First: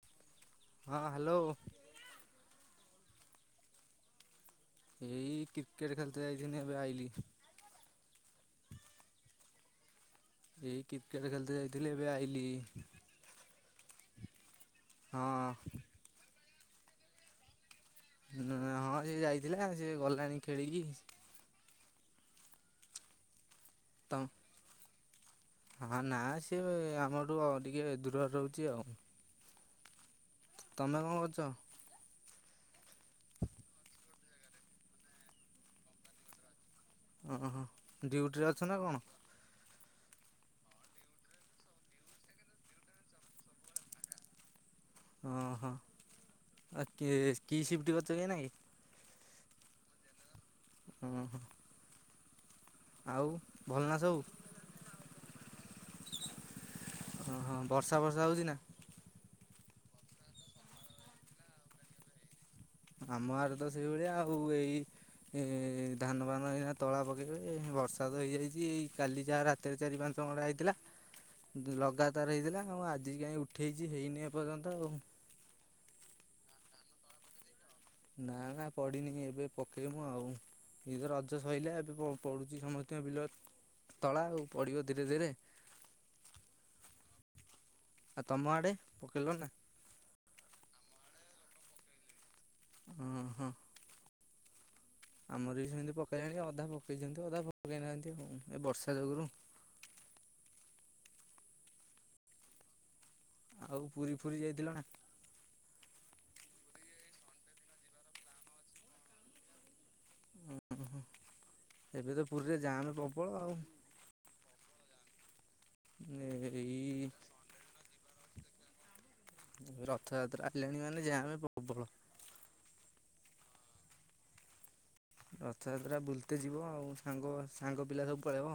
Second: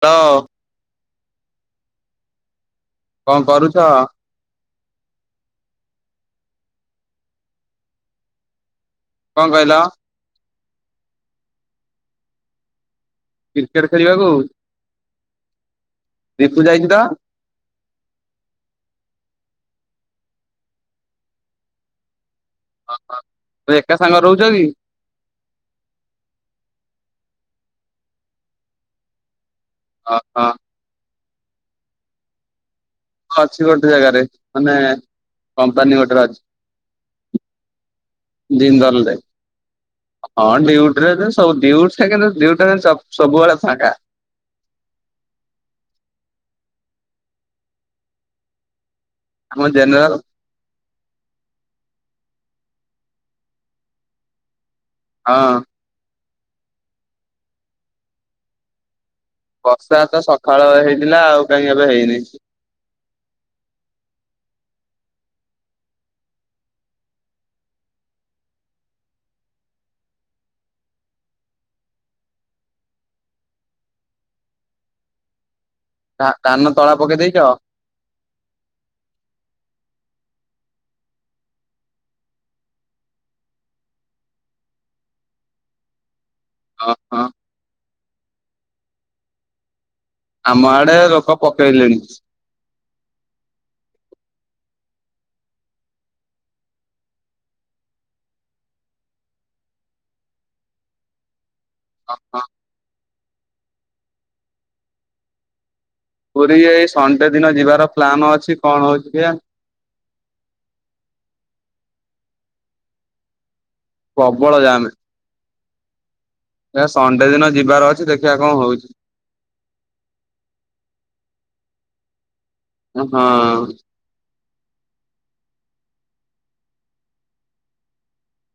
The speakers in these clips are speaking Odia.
ତ ହଁ ହ୍ୟାଲୋ। କଣ କରୁଛ? ଏଇ କ୍ରିକେଟ ଖେଳିତେ ଯାଇଥିଲି ଏବେ ଆଇଲି। କଣ କହିଲ? ଏଇ କ୍ରିକେଟ ଖେଳିତେ ଯାଇଥିଲି ଏବେ ଆଇଲି। କ୍ରିକେଟ ଖେଳିବାକୁ? ହଁ। ରିତୁ ଯାଇଛି ତ? ହଁ ଏଇ ଯାଇଥିଲା ସେ ଗଲାଣି ଖେଳିକି। ଓହ ମୁଁ କହିଲି ଏକା ସାଙ୍ଗରେ ତମ ରହୁଛ କି? ହଁ ନା ସିଏ ଆମଠୁ ଟିକେ ଦୂରରେ ରହୁଛି ଆଉ। ଓହୋ। ତମେ କଣ କରୁଛ? ଅଛି ଗୋଟେ ଜାଗାରେ ମାନେ କମ୍ପାନୀ ଗୋଟେ ରେ ଅଛି। ଓହୋ ଡିଉଟି ରେ ଅଛ ନା ଜିନ୍ଦଲ କଣ? ରେ ହଁ ଡିଉଟି ରେ ଏବେ ସବୁ ଡିଉଟି ସଟା କିନ୍ତୁ ଡିଉଟି ସବୁବେଳେ ଫାଙ୍କା। ହଁ ହଁ ଆଉ କେ କି ସିଫ୍ଟ କରୁଛ କି ଏଇନାକେ? ଆମ ଜେନେରାଲ। ହୁଁ ହୁଁ। ଆଉ ଭଲନା ସବୁ? ହଁ। ହଁ ହଁ ବର୍ଷା ଫର୍ଷା ହୋଉଛି ନା? ବର୍ଷା ତ ସକାଳ ହେଇଥିଲା। ଆଉ କାହିଁକି ଏବେ ହେଇନି। ଆମ ଗାଁରେ ତ ସେଇଭଳିଆ ଆଉ। ଏଇ ଏ ଧାନ ଫାନ ଏଇନା ତଳା ପକେଇଛନ୍ତି ବର୍ଷା ତ ହେଇଯାଇଛି। କାଲି ଯାହା ରାତି ଏ ଚାରି ପାଞ୍ଚ ମଳା ହେଇଥିଲା। ଲଗାତାର ହେଇଥିଲା ଆଉ ଆଜି କାହିଁ ଉଠେଇଛି ହେଇନି ଏ ପର୍ଯ୍ୟନ୍ତ ଆଉ। ତା ଧାନ ତଳା ପକେଇ ଦେଇଛ? ନା ନା ପଡ଼ିନି ଏବେ ପକେଇବୁ ଆଉ। ଏଇତ ରଜ ସଇଲା ଏବେ ପ ପଡୁଛି ସମସ୍ତଙ୍କ ବିଲ ତଳା ଆଉ ପଡିବ ଧୀରେ ଧୀରେ। ହଁ ହଁ। ଆଉ ତମ ଆଡେ ପକେଇଲଣି ନା? ଆମ ଆଡେ ଲୋକ ପକେଇଲେଣି। ଓହୋ। ଆମର ବି ସେମିତି ପକେଇଲେଣି ଅଧା ପକେଇଛନ୍ତି ଅଧା ପକେଇନାହାନ୍ତିଁ। ଏ ବର୍ଷା ଯୋଗୁଁ ରୁ। ଅ ହଁ। ଆଉ ପୁରୀ ଫୁରୀ ଯାଇଥିଲ ନା? ପୁରୀ ଏଇ ଶଣ୍ଡେ ଦିନ ଯିବାର ପ୍ଲାନ ଅଛି। କଣ ହଉଛି କେଜାଣି। ଉ ହୁଁ। ଏବେ ତ ପୁରୀରେ ଯାମ୍ ପ୍ରବଳ ଆଉ। ପ୍ରବଳ ଜାମ୍। ନେ ଏ। ଏ ସଣ୍ଡେ ଦିନ ଯିବାର ଅଛି। ଦେଖିବା କଣ ହଉଛି? ରଥଯାତ୍ରା ଆଇଲାଣି ମାନେ ଯାମେ ପ୍ରବଳ। ହଁ। ରଥଯାତ୍ରା ବୁଲତେ ଯିବ ଆଉ। ସାଙ୍ଗ ସାଙ୍ଗ ପିଲା ସବୁ ପଳେଇବ।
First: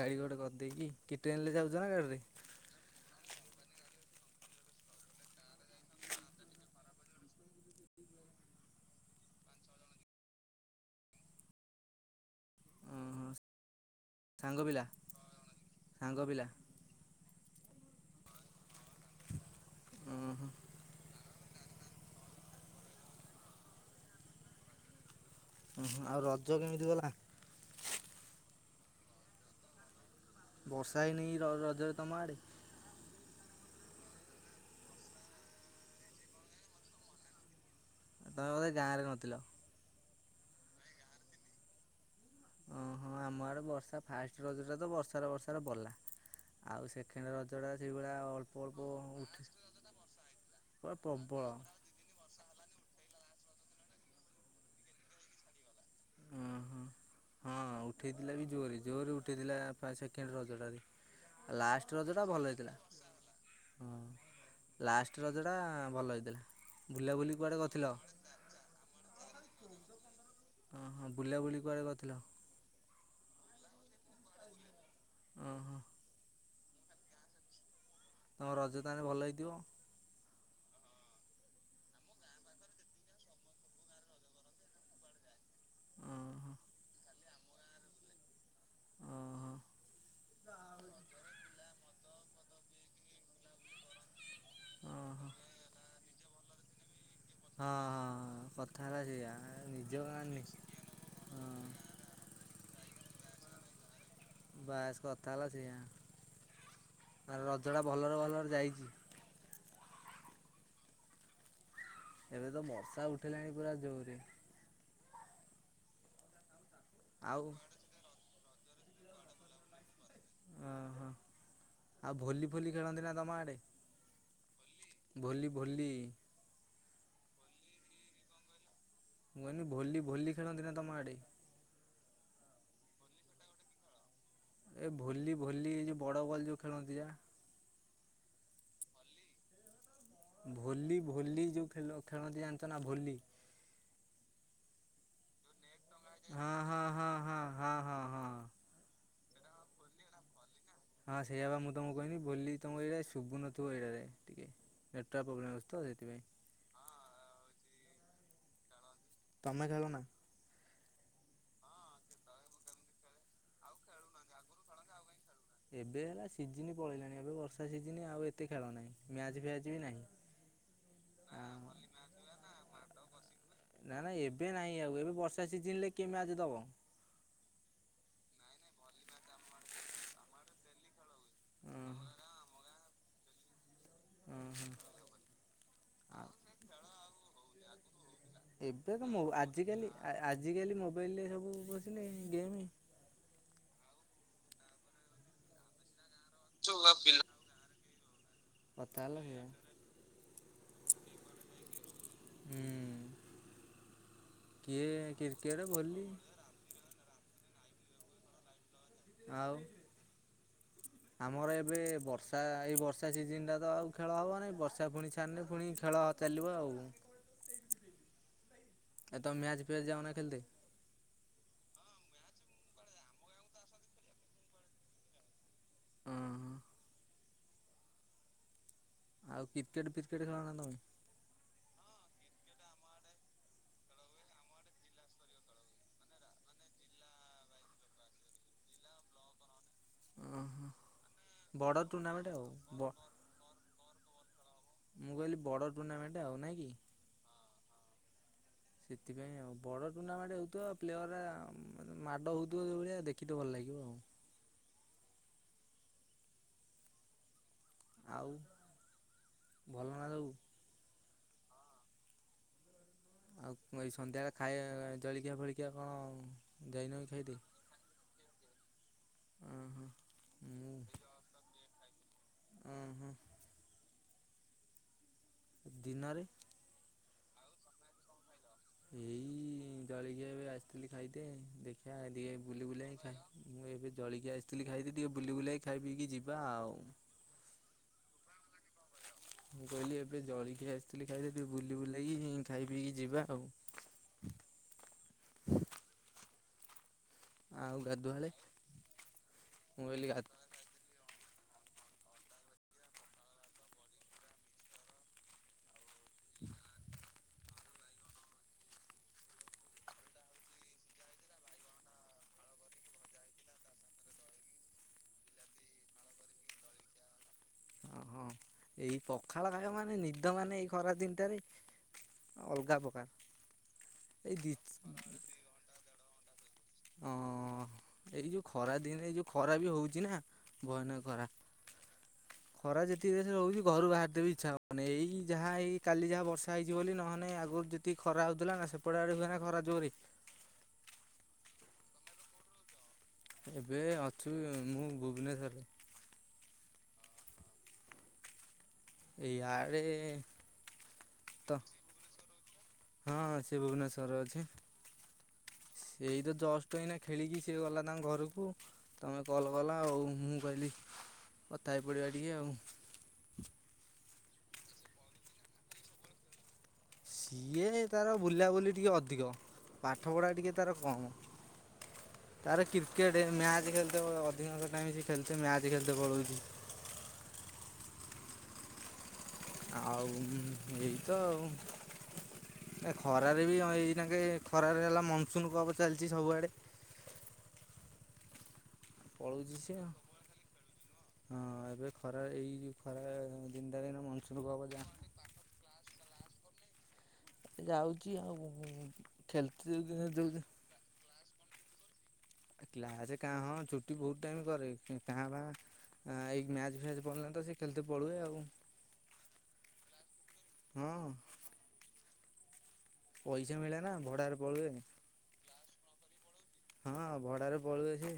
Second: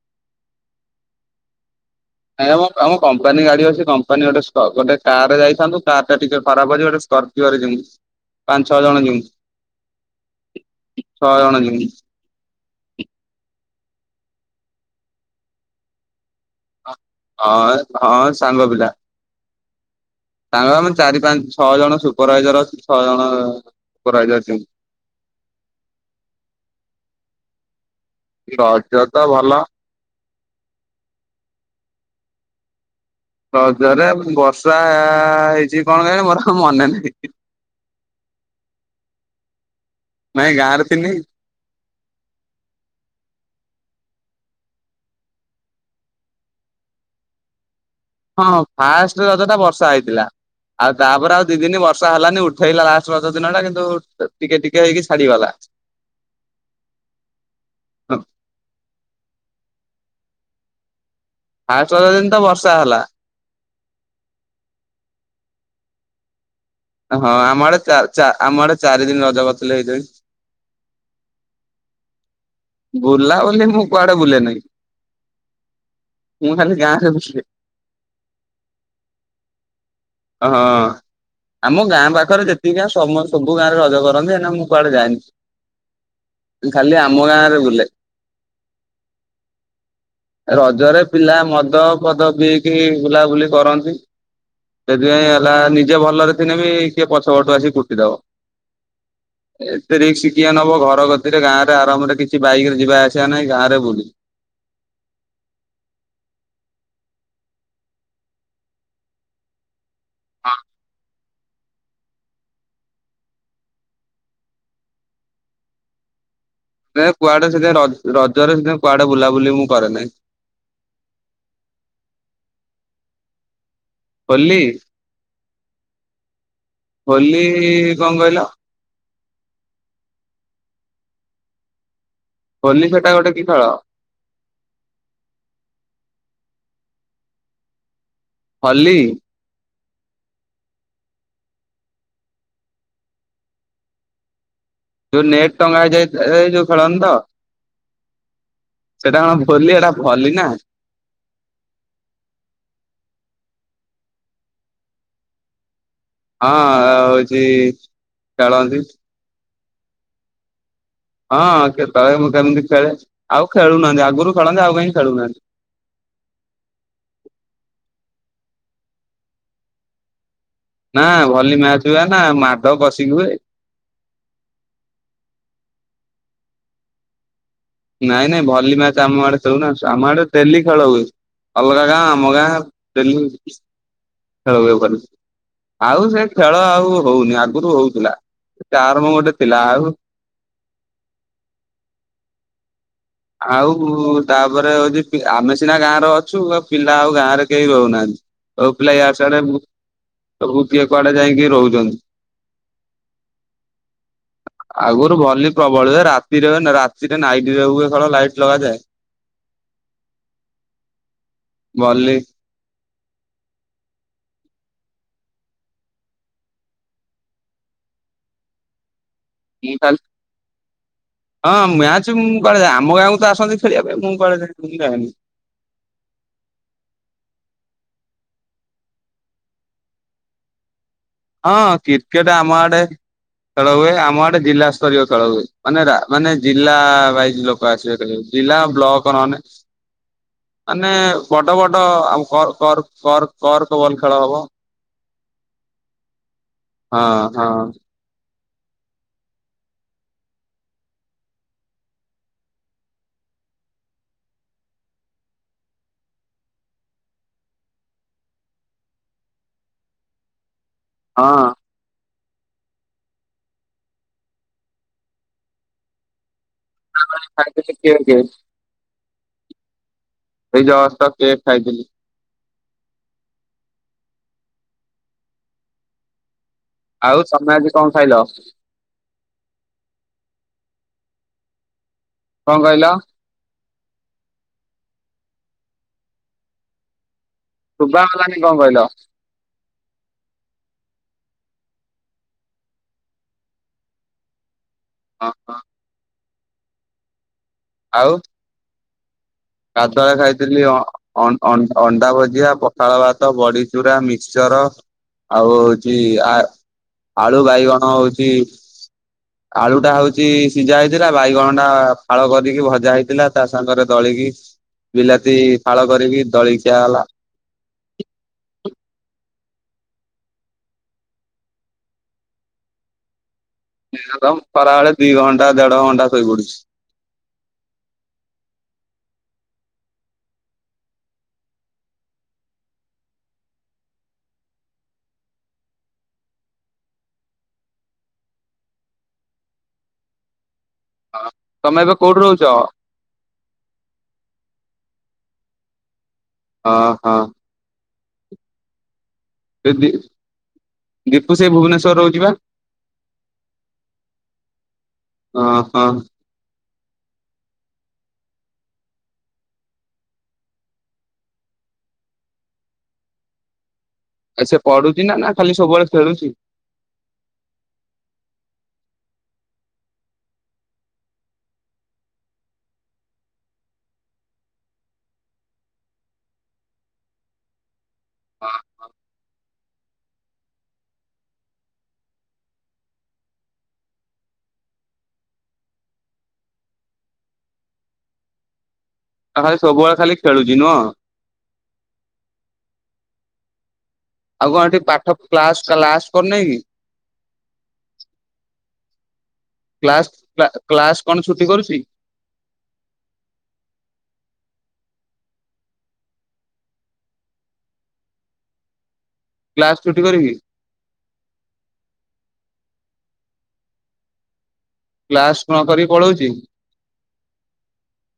ଗାଡ଼ି ଗୋଟେ କରିଦେଇକି। କିଏ ଟ୍ରେନ୍ ଯାଉଛ ନା ଗାଡ଼ିରେ? ନାଇଁ ଆମ ଆମ କମ୍ପାନୀ ଗାଡି ଅଛି। କମ୍ପାନୀ ଗୋଟେ ଗୋଟେ କାର ଯାଇଥାନ୍ତୁ। କାର ଟା ଟିକେ ଖରାପ ଅଛି। ଗୋଟେ ସ୍କ ଯିବା [unintelligible] ପାଞ୍ଚ ଛଅ ଜଣ [unintelligible] ଛଅ ଜଣ। [unintelligible] ଓହୋ ସାଙ୍ଗ ପିଲା। ସାଙ୍ଗ ପିଲା। ହଁ ହଁ ସାଙ୍ଗ ପିଲା। ଓହୋ ତାଙ୍କ ଆମେ ଚାରି, ପାଞ୍ଚ, ଛଅ ଜଣ ସୁପରଭାଇଜର ଅଛି। ଛଅ ଜଣ ସୁପରଭାଇଜର ଅଛି। ଉ ହୁଁ ଆଉ ରଜ କେମିତି ଗଲା? ରଜ ତ ଭଲ। ବର୍ଷା ହେଇନି ର-ରଜରେ ତମ ଆଡେ? ରଜରେ ବର୍ଷା ର୍ଷା ହେଇଛି କଣ ମୋର ମନେ ନାହିଁ। ତମେ ବୋଧେ ଗାଁ ରେ ନଥିଲ। ନାଇଁ ଗାଁ ରେ ଥିଲି। ଓ ହୋ ଆମ ଆଡେ ବର୍ଷା ଫାଷ୍ଟ ରଜରେ ତ ବର୍ଷାରେ ବର୍ଷାରେ ଗଲା। ଆଉ ସେ ସେକେଣ୍ଡ ରଜ ଟା ସେଇଭଳିଆ ହଁ ଅଳ୍ପ ଅଳ୍ପ ଫାଷ୍ଟ ରଜ ଉଠି ଟା ବର୍ଷା ହେଇଥିଲା ଆଉ ପା ତାପରେ ଆଉ ପ୍ରବଳ। ଦି ଦିନ ବର୍ଷା ହେଲାନି ଉଠେଇଲା ଲାଷ୍ଟ ଦିନ ଟା କିନ୍ତୁ ଟିକେ ଟିକେ ହେଇକି ଛାଡିଗଲା। ଓହୋ [inaudible] ହଁ ଉଠେଇଥିଲା ବି ଜୋରରେ। ଜୋରରେ ଉଠେଇଥିଲା ପ୍ରାଏ ସେକେଣ୍ଡ ରଜ ଟାରେ। ଫାଷ୍ଟ ଲାଷ୍ଟ ରଜ ରଜଟା ଦିନ ତ ଭଲ ବର୍ଷା ହେଇଥିଲା। ହେଲା ହଁ ଲାଷ୍ଟ ରଜଟା ଭଲ ହେଇଥିଲା। ବୁଲା ହଁ ବୁଲି ଆମ କୁଆଡ଼େ ଆଡେ କରିଥିଲ? ଚା ଚା ଆମ ଆଡେ ଚାରି ଦିନ ରଜ କରଥିଲେ ହେଇକିଣି। ହଁ ହଁ ବୁଲା ବୁଲି କୁଆଡ଼େ କରିଥିଲ? ବୁଲା ବୁଲି ମୁଁ କୁଆଡେ ବୁଲେ ନେଇଁ। ଓ ହୋ। ମୁଁ ଖାଲି ଗାଁରେ ବୁଲେ। ତମ ରଜ ତାହେଲେ ଭଲ ହେଇଥିବ। ହଁ। ଆମ ଗାଁ ପାଖରେ ଯେତିକି ଗାଁ ସମସ୍ତ ସବୁ ଗାଁରେ ରଜ କରନ୍ତି କାହିକି ନା ମୁଁ କୁଆଡେ ଓହୋ। ଯାଏନି। ଖାଲି ଆମ ଗାଁ ରେ ବୁଲେ। ହଁ। ରଜରେ ପିଲା ମଦ ଫଦ ପିଇକି ବୁଲାବୁଲି କରନ୍ତି। ସେଥିପାଇଁ ହଁ ହେଲା ନିଜେ ଭଲରେ ଥିଲେ ବି ଟିକେ ପଛ ପଟୁ ଆସି ହଁ କୁଟି ଦବ। କଥା ହେଲା ସେଇଆ ନିଜ ଏତେ ଗାଁ ରିକ୍ସ ନି କିଏ ନବ। ଘର ହଁ କତିରେ ଗାଁ ରେ ଆରମରେ କିଛି କିଛି ବାଇକ ରେ ଯିବା ଆସିବା ନାଇଁ ଗାଁରେ ବୁଲିଲୁ ବାସ୍ କଥା ହେଲା ସେଇଆ। ଆ ରଜଟା ଭଲରେ ଭଲରେ ଯାଇଛି। ହଁ। ଏବେ ତ ବର୍ଷା ଉଠିଲାଣି ପୁରା ଜୋରରେ। ନା ଆଉ କୁଆଡେ ସେଦିନ ରଜ ରଜରେ, ସେ କୁଆଡେ ବୁଲାବୁଲି ମୁଁ କରେ ନାହିଁ। ଓହୋ। ଆଉ ଭୋଲି ଫୋଲି ଖେଳନ୍ତି ନା ତମ ଆଡେ। ହୋଲି। ଭୋଲି, ଭୋଲି। ହୋଲି ଲି କଣ କହିଲ? ମୁଁ କହିଲି, ବୋଲି ଭୋଲି ଖେଳନ୍ତି ନା ତମ ଆଡେ। ହୋଲି ସେଟା ଗୋଟେ କି ଖେଳ। ଏ ଭଲି ଭଲି ଏ ଯୋଉ ବଡ ବଲ୍ ଯୋଉ ଖେଳନ୍ତି ଯା ହଲି ଭୋଲି ଭୋଲି ଯେଉଁ ଖେ ଖେଳନ୍ତି ଜାଣିଛ ନା ଭୋଲି। ଯୋଉ ନେଟ ଟଙ୍ଗା ହେଇଯାଇ ହଁ ଯୋଉ ହଁ ଖେଳନ୍ତି ତ। ହଁ ହଁ ହଁ ହଁ ହଁ। ସେଟା କଣ ବୋଲି ଏଟା ଭଲି ନା। ହଁ ସେଇଆ ବା ମୁଁ ତମକୁ କହିଲି ବୋଲି ତମ ଏଇଟା ଶୁଭୁନଥିବ ଏଇଟାରେ ଟିକେ। ନେଟୱାର୍କ୍ ପ୍ରୋବ୍ମ୍ ଅଛି ତ ସେଥିାଇଁ। ହଁ ଆ ହଉଛି ଚଳନ୍ତି। ତମେ ଖେଳ ନା? ହଁ ତ କେତେବଳେ ମୁ କେମିତି ଖେଳେ ଆଉ ଖେଳୁନାହାନ୍ତି ଆଗରୁ ଖେଳନ୍ତି ଆଉ କାହିଁ ଖେଳୁନାହାନ୍ତି। ଏବେ ହେଲା ସିଜିିନ ପଳେଇଲାଣି ଏବେ ବର୍ଷା ସିଜିନ ଆଉ ଏତେ ଖେଳ ନାହିଁ ମ୍ୟାଚ ଫ୍ୟାଚ ବି ନାହିଁ। ନା ଆ ଭଲି ମ୍ୟାଚ ହୁଏ ନା ମାଡ କଶିକି ହୁଏ। ନା ନାଇ ଏବେ ନାହିଁ ଆଉ ଏବେ ବର୍ଷା ସିଜିନ ରେ କିଏ ମ୍ୟାଚ୍ ଦବ। ନାଇଁ ନାଇଁ ଭଲି ମ୍ୟାଚ ଆମ ଆଡେ ଖେଲୁନା ଆମ ଆଡେ ଡେଲି ଖେଳ ହୁଏ ଅଲଗା ଗାଁ ଦବ? ଆମ ଗାଁ। ଉଁ ହୁଁ [inaudible] ଆଉ ସେ ଖେଳ ଆଉ ହଉନି ଆଗରୁ ହଉଥିଲା ସେ ଚାରମ ଗୋଟେ ଥିଲା ଆଉ। ଆ ଆଜିକାଲି ମୋବାଇଲରେ ସବୁ ବସିଲେ ଗେମ୍। ଆଉ ତାପରେ ହଉଛି ଆମେ ସିନା ଗାଁ ର ଅ ଛୁ ଆ ପିଲା ଆଉ ଗାଁ ରେ କେହି ରହୁନାହାନ୍ତି ଆଉ ପିଲା କଥା ୟା ହେଲା ସିଆଡେ। ସେଇଆ। ସବୁ କିଏ କୁଆଡେ ଯାଇକି ରହୁଛନ୍ତି। ହୁଁ କିଏ ଆଗରୁ ଭଲି କ୍ରିକେଟ୍ ପ୍ରବଳ ଭଲି ହୁଏ ରାତି ରାରେ ରାତିରେ ନାଇଟରେ ହୁଏ ଖେଳ ଲାଇଟ ଲଗାଯାଏ। ଆଉ ଆମର ଏବେ ଭଲି ବର୍ଷା ଏଇ ବର୍ଷା ସିଜିନ ଟା ତ ଆଉ ଖେଳ ହବ ନାଇଁ ବର୍ଷା ପୁଣି ଛାଡିଲେ ପୁଣି ଖେଳ ଚାଲିବ ଆଉ। [inaudible] ଏ ତ ମ୍ୟାଚ ମୁଁ ଫେଜ ଖାଲି ଯାଉ ନା ଖେ ହଁ ମ୍ୟାଚ ମୁଁ କୁଆଡେ ଯାଏ ଆମ ଗାଁକୁ ତ ଆସନ୍ତି ଖେଳିବା ପାଇଁ ମୁଁ କୁଆଡେ ଯାଏ ଯାନି। ହଁ ଆଉ କ୍ରିକେଟ ଫ୍ରିକେଟ ଖେଳ ନା ତମେ? ହଁ କ୍ରିକେଟ ଆମ ଆଡେ ଖେଳ ହୁଏ ଆମ ଆଡେ ଜିଲ୍ଲା ସ୍ତରୀୟ ଖେଳ ହୁଏ ମାନେ ମାନେ ଜିଲ୍ଲା ୱାଇଜ ଲୋକ। ଆସିବେ କହିବେ ଜିଲ୍ଲା ବ୍ଲକ ନହଲେ ମାନେ ବଡ ବଡ଼ ବଡ ଆ ଟୁର୍ଣ୍ଣାମେଣ୍ଟ ଆଉ କର ବ କର କରକ ବଲ ଖେଳ ହବ। ମୁଁ କହିଲି ବଡ ଟୁର୍ଣ୍ଣାମେଣ୍ଟ ଆଉ ନାଇଁ କି? ହଁ ହଁ ସେଥିପାଇଁ ଆଉ ବଡ଼ ଟୁର୍ଣ୍ଣାମେଣ୍ଟ ହେଉଥିବ ପ୍ଲେୟର ମେ ମାଡ଼ ହଉଥିବ ଯେଉଁ ଭଳିଆ ଦେଖିକି ଭଲ ଲାଗିବ ଆଉ। ଆଉ ଭଲ ନା ସବୁ? ହଁ ଆଉ ଏଇ ସନ୍ଧ୍ୟାବେଳେ ଖାଇ ଜଳିକିଆ ଫଳିକିଆ କଣ? ଯାଇନ ଖାଇଦ ଖାଇଥିଲି କେକ୍ ଏଇ ଓ ହୋ ଏଇ ଜସ୍ତ କେକ ଖାଇଥିଲି। ହଁ ହୁଁ ଦିନରେ? ଆଉ ତମେ ଆଜି କଣ ଖାଇଲ? ଏଇ ଦଳିିକି ଏବେ ଆସିଥିଲି ଖାଇଦେ ଦେଖିବା ଟିକେ କଣ ବୁଲି କହିଲ ବୁଲା ଖାଏ ମୁଁ ଏବେ ଜଳିକି ଆସିଥିଲି ଖାଇଥିଲି ଟିକେ ବୁଲି ବୁଲେଇକି ଖାଇ ପିଇକି ଯିବା ଆଉ। ଶୁଭା ଗଲାନି କଣ କହିଲ? ମୁଁ କହିଲି ଏବେ ଜଳିଖିଆ ଆସିଥିଲି ଖାଇଆକୁ ଟିକେ ବୁଲି ବୁଲାକି ଖାଇ ପିଇକି ଯିବା ଆଉ। ଓହୋ। ଆଉ ଗାଧୁଆଳେ। ମୁଁ କହିଲି ଗାଧୁଆଲେ ଗା ଖାଇଥିଲି ଅ ଅ, ଅଣ୍ଡା ଭୁଜିଆ, ପଖାଳ ଭାତ, ବଡି ଚୁରା, ମିକ୍ସଚର। ଆଉ ହଉଛି ଆ, ଆଳୁ ବାଇଗଣ ହଉଛି ଆଳୁ ଟା ହଉଛି ସିଝା ହେଇଥିଲା ବାଇଗଣ ଟା ଫାଳ କରିକି ଭଜା ହେଇଥିଲା ତା ସାଙ୍ଗରେ ଦଳିକି ବିଲାତି ଫାଳ କରିକି ଦଳିକି ଖିଆ ହେଲା। ଓହଁ ଏଇ ପଖାଳ ଖାଇବ ମାନେ ନିଦ ମାନେ ଏଇ ଖରାଦିନଟାରେ ଅଲଗା ପକାର। ମିନିମମ୍ ଖରାବେଳେ ଦି ଘଣ୍ଟା, ଦେଢ ଘଣ୍ଟା, ଶୋଇପଡୁଛି। ଓ। ଏଇ ଯୋଉ ଖରା ଦିନେ ଏଇ ଯୋଉ ଖରା ବି ହଉଛି ନା, ଭୟାନକ ଖରା। [inaudible] ଖରା ଯେତିକି ଜୋସରେ ହଉଛି ଘରୁ ବାହାରି ତେବି ଇଛା ହବନି। ଏଇ ଯାହା ଏଇ କାଲି ଯାହା ବର୍ଷା ହେଇଛି ବୋଲି, ନହେଲେ ଆଗରୁ ଯେତିକି ଖରା ହଉଥିଲାନା ସେପଟେଆଡ଼େ ହୁଏ ନା ଖରା ଜୋରେ। ହଁ ତମେ ଏବେ କୋଉଠି ରହୁଛ? ଏବେ ଅଛୁ ମୁଁ ଭୁବନେଶ୍ୱରରେ। ଓହୋ। ଏ ଏଇଆଡେ ଦି ଦୀପୁ ସେଇ ତ ଭୁବନେଶ୍ଵର ରହୁଛି ବା ହଁ ସେ ଭୁବନେଶ୍ୱରରେ ଅଛି। ଓହୋ। ଏଇ ତ ଜଷ୍ଟ ଏଇନା ଖେଳିକି ସିଏ ଗଲା ତାଙ୍କ ଘରକୁ। ତମେ କଲ କଲ ଆଉ। ମୁଁ କହିଲି କଥା ହେଇ ପଡିବା ଟିକେ ଆଉ। ଆ ସେ ପଢୁଛି ନା ନା ଖାଲି ସବୁବେଳେ ଖେଳୁଛି। ସିଏ ତାର ବୁଲାବୁଲି ଟିକେ ଅଧିକ। ପାଠପଢ଼ା ଟିକେ ତାର କମ୍। ତାର କ୍ରିକେଟ ମ୍ୟାଚ ଖେଳୁଥିବ ଅଧିକାଂଶ ଟାଇମ ସେ ଖେଳୁଥିବ ମ୍ୟାଚ ଖେଳୁଥିବ। ଓହୋ। ଆଉ ଏଇ ତ ଆଉ। ଏ ଖରାରେ ବି ଏଇନାକେ ଖରାରେ ହେଲା ମନସୁନ କବ ଚାଲିଛି ସବୁଆଡେ। ନା ଖାଲି ପଳଉଛି ସିଏ ଆଉ। ସବୁବେଳେ ଖାଲି ଖେଳୁଛି ନୁହଁ ହଁ ଏବେ ଖରାରେ ଏଇ ଯୋଉ ଖରାରେ ଦିନଟାରେ ମନସୁନ୍ ଆଉ କପ କଣ ଏଠି ଯା ପାଠ କ୍ସ କ୍ଲାସ କରୁନେଇ କି? ଯାଉଛି ଆଉ ଖେଲିତେ ଯଉ କ୍ଲାସ ଯ ଯୋଉ ଦିନ। କ୍ଲାସ କଣ ଛୁଟି କରୁଛି। କ୍ଲାସ କାଁଭା ହଁ ଛୁଟି ବହୁତ ଟାଇମ କରେ କିନ୍ତୁ କାଁ ଭା ଆ ଏଇ ମ୍ୟାଚ ଫ୍ୟାଚ ପଡିଲାନି ତ ସେ ଖେଳିତେ ପଳଉଛି ଆଉ। କ୍ଲାସ ଛୁଟି କରିବି। ହଁ। ପଇସା ମିଳେ ନା ଭଡାରେ ପଳେଇଲେ। କ୍ଲାସ ନ କରିକି ପଳଉଛି। ହଁ ଭଡାରେ ପଳଉଛି।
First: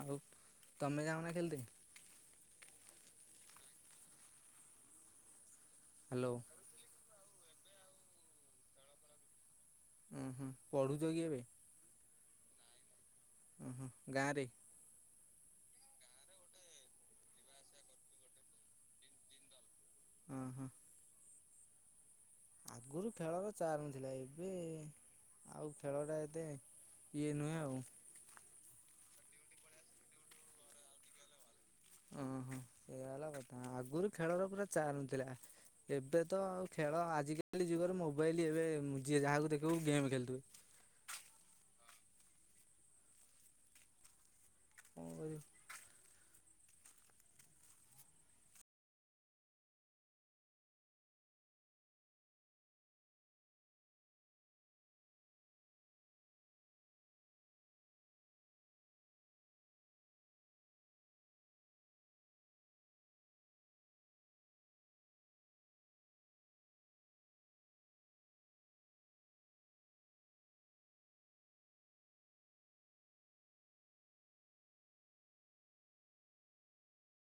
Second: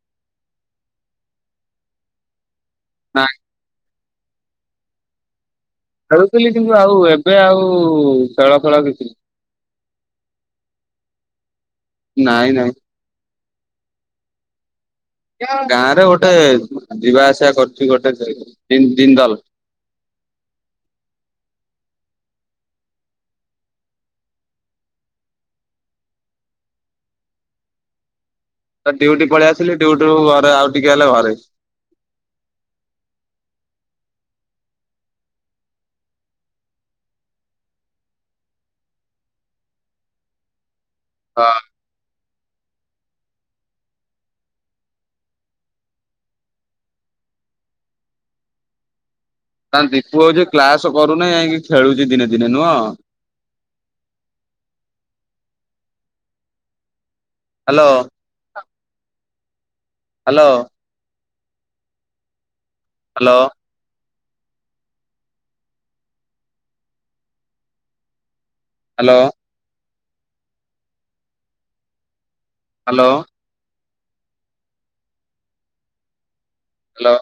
ଆଉ ତମେ ଯାାଉନା ଖେଲିତେ। ନା କି? ହ୍ୟାଲୋ ଖେଳୁଥିଲି କିନ୍ତୁ ଆଉ ଏବେ ଆଉ ଖେଳ ଫେଳ କିଛି ନାହିଁ। ଓଁ ହୁଁ ପଢୁଛ କି ଏବେ? ନାଇଁ ନାଇଁ। ଓହୋ ଗାଁରେ। ଗାଁରେ ଗୋଟେ ଯିବା ଆସିବା କରୁଛି ଗୋଟେ ଜି ଜି ଜିନ୍ଦଲ। ହଁ ହଁ। ଆଗରୁ ଖେଳର ଚାରମ୍ ଥିଲା ଏବେ ଆଉ ଖେଳ ଟା ଏତେ ଇଏ ନୁହେଁ ଆଉ। ତ ଡ୍ୟଉଟି ପଳେଇ ଆସିଲି ଡ୍ୟୁଟି ରୁ ଘରେ ଆଉ ଟିକେ ହେଲେ ଘରେ। ଓହୋ ଏଇ ସେୟା ହେଲା କଥା, ଆଗରୁ ଖେଳର ପୁରା ଚା ନଥିଲା। ଏବେ ତ ଖେଳ ଆଜିକାଲି ଯୁଗରେ ମୋବାଇଲ ଏବେ ଯିଏ ଯାହାକୁ ଦେଖିବୁ ଗେମ୍ ଖେଳୁଥିବେ। ହଁ। ହଁ। ତା ଦୀପୁ ହୋଉଚି କ୍ଲାସ କରୁନି, ଯାଇଁକି ଖେଳୁଛି ଦିନେ ଦିନେ ନୁହଁ? Hello. Hello. Hello. Hello. Hello. Hello.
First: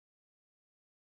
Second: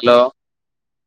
Hello.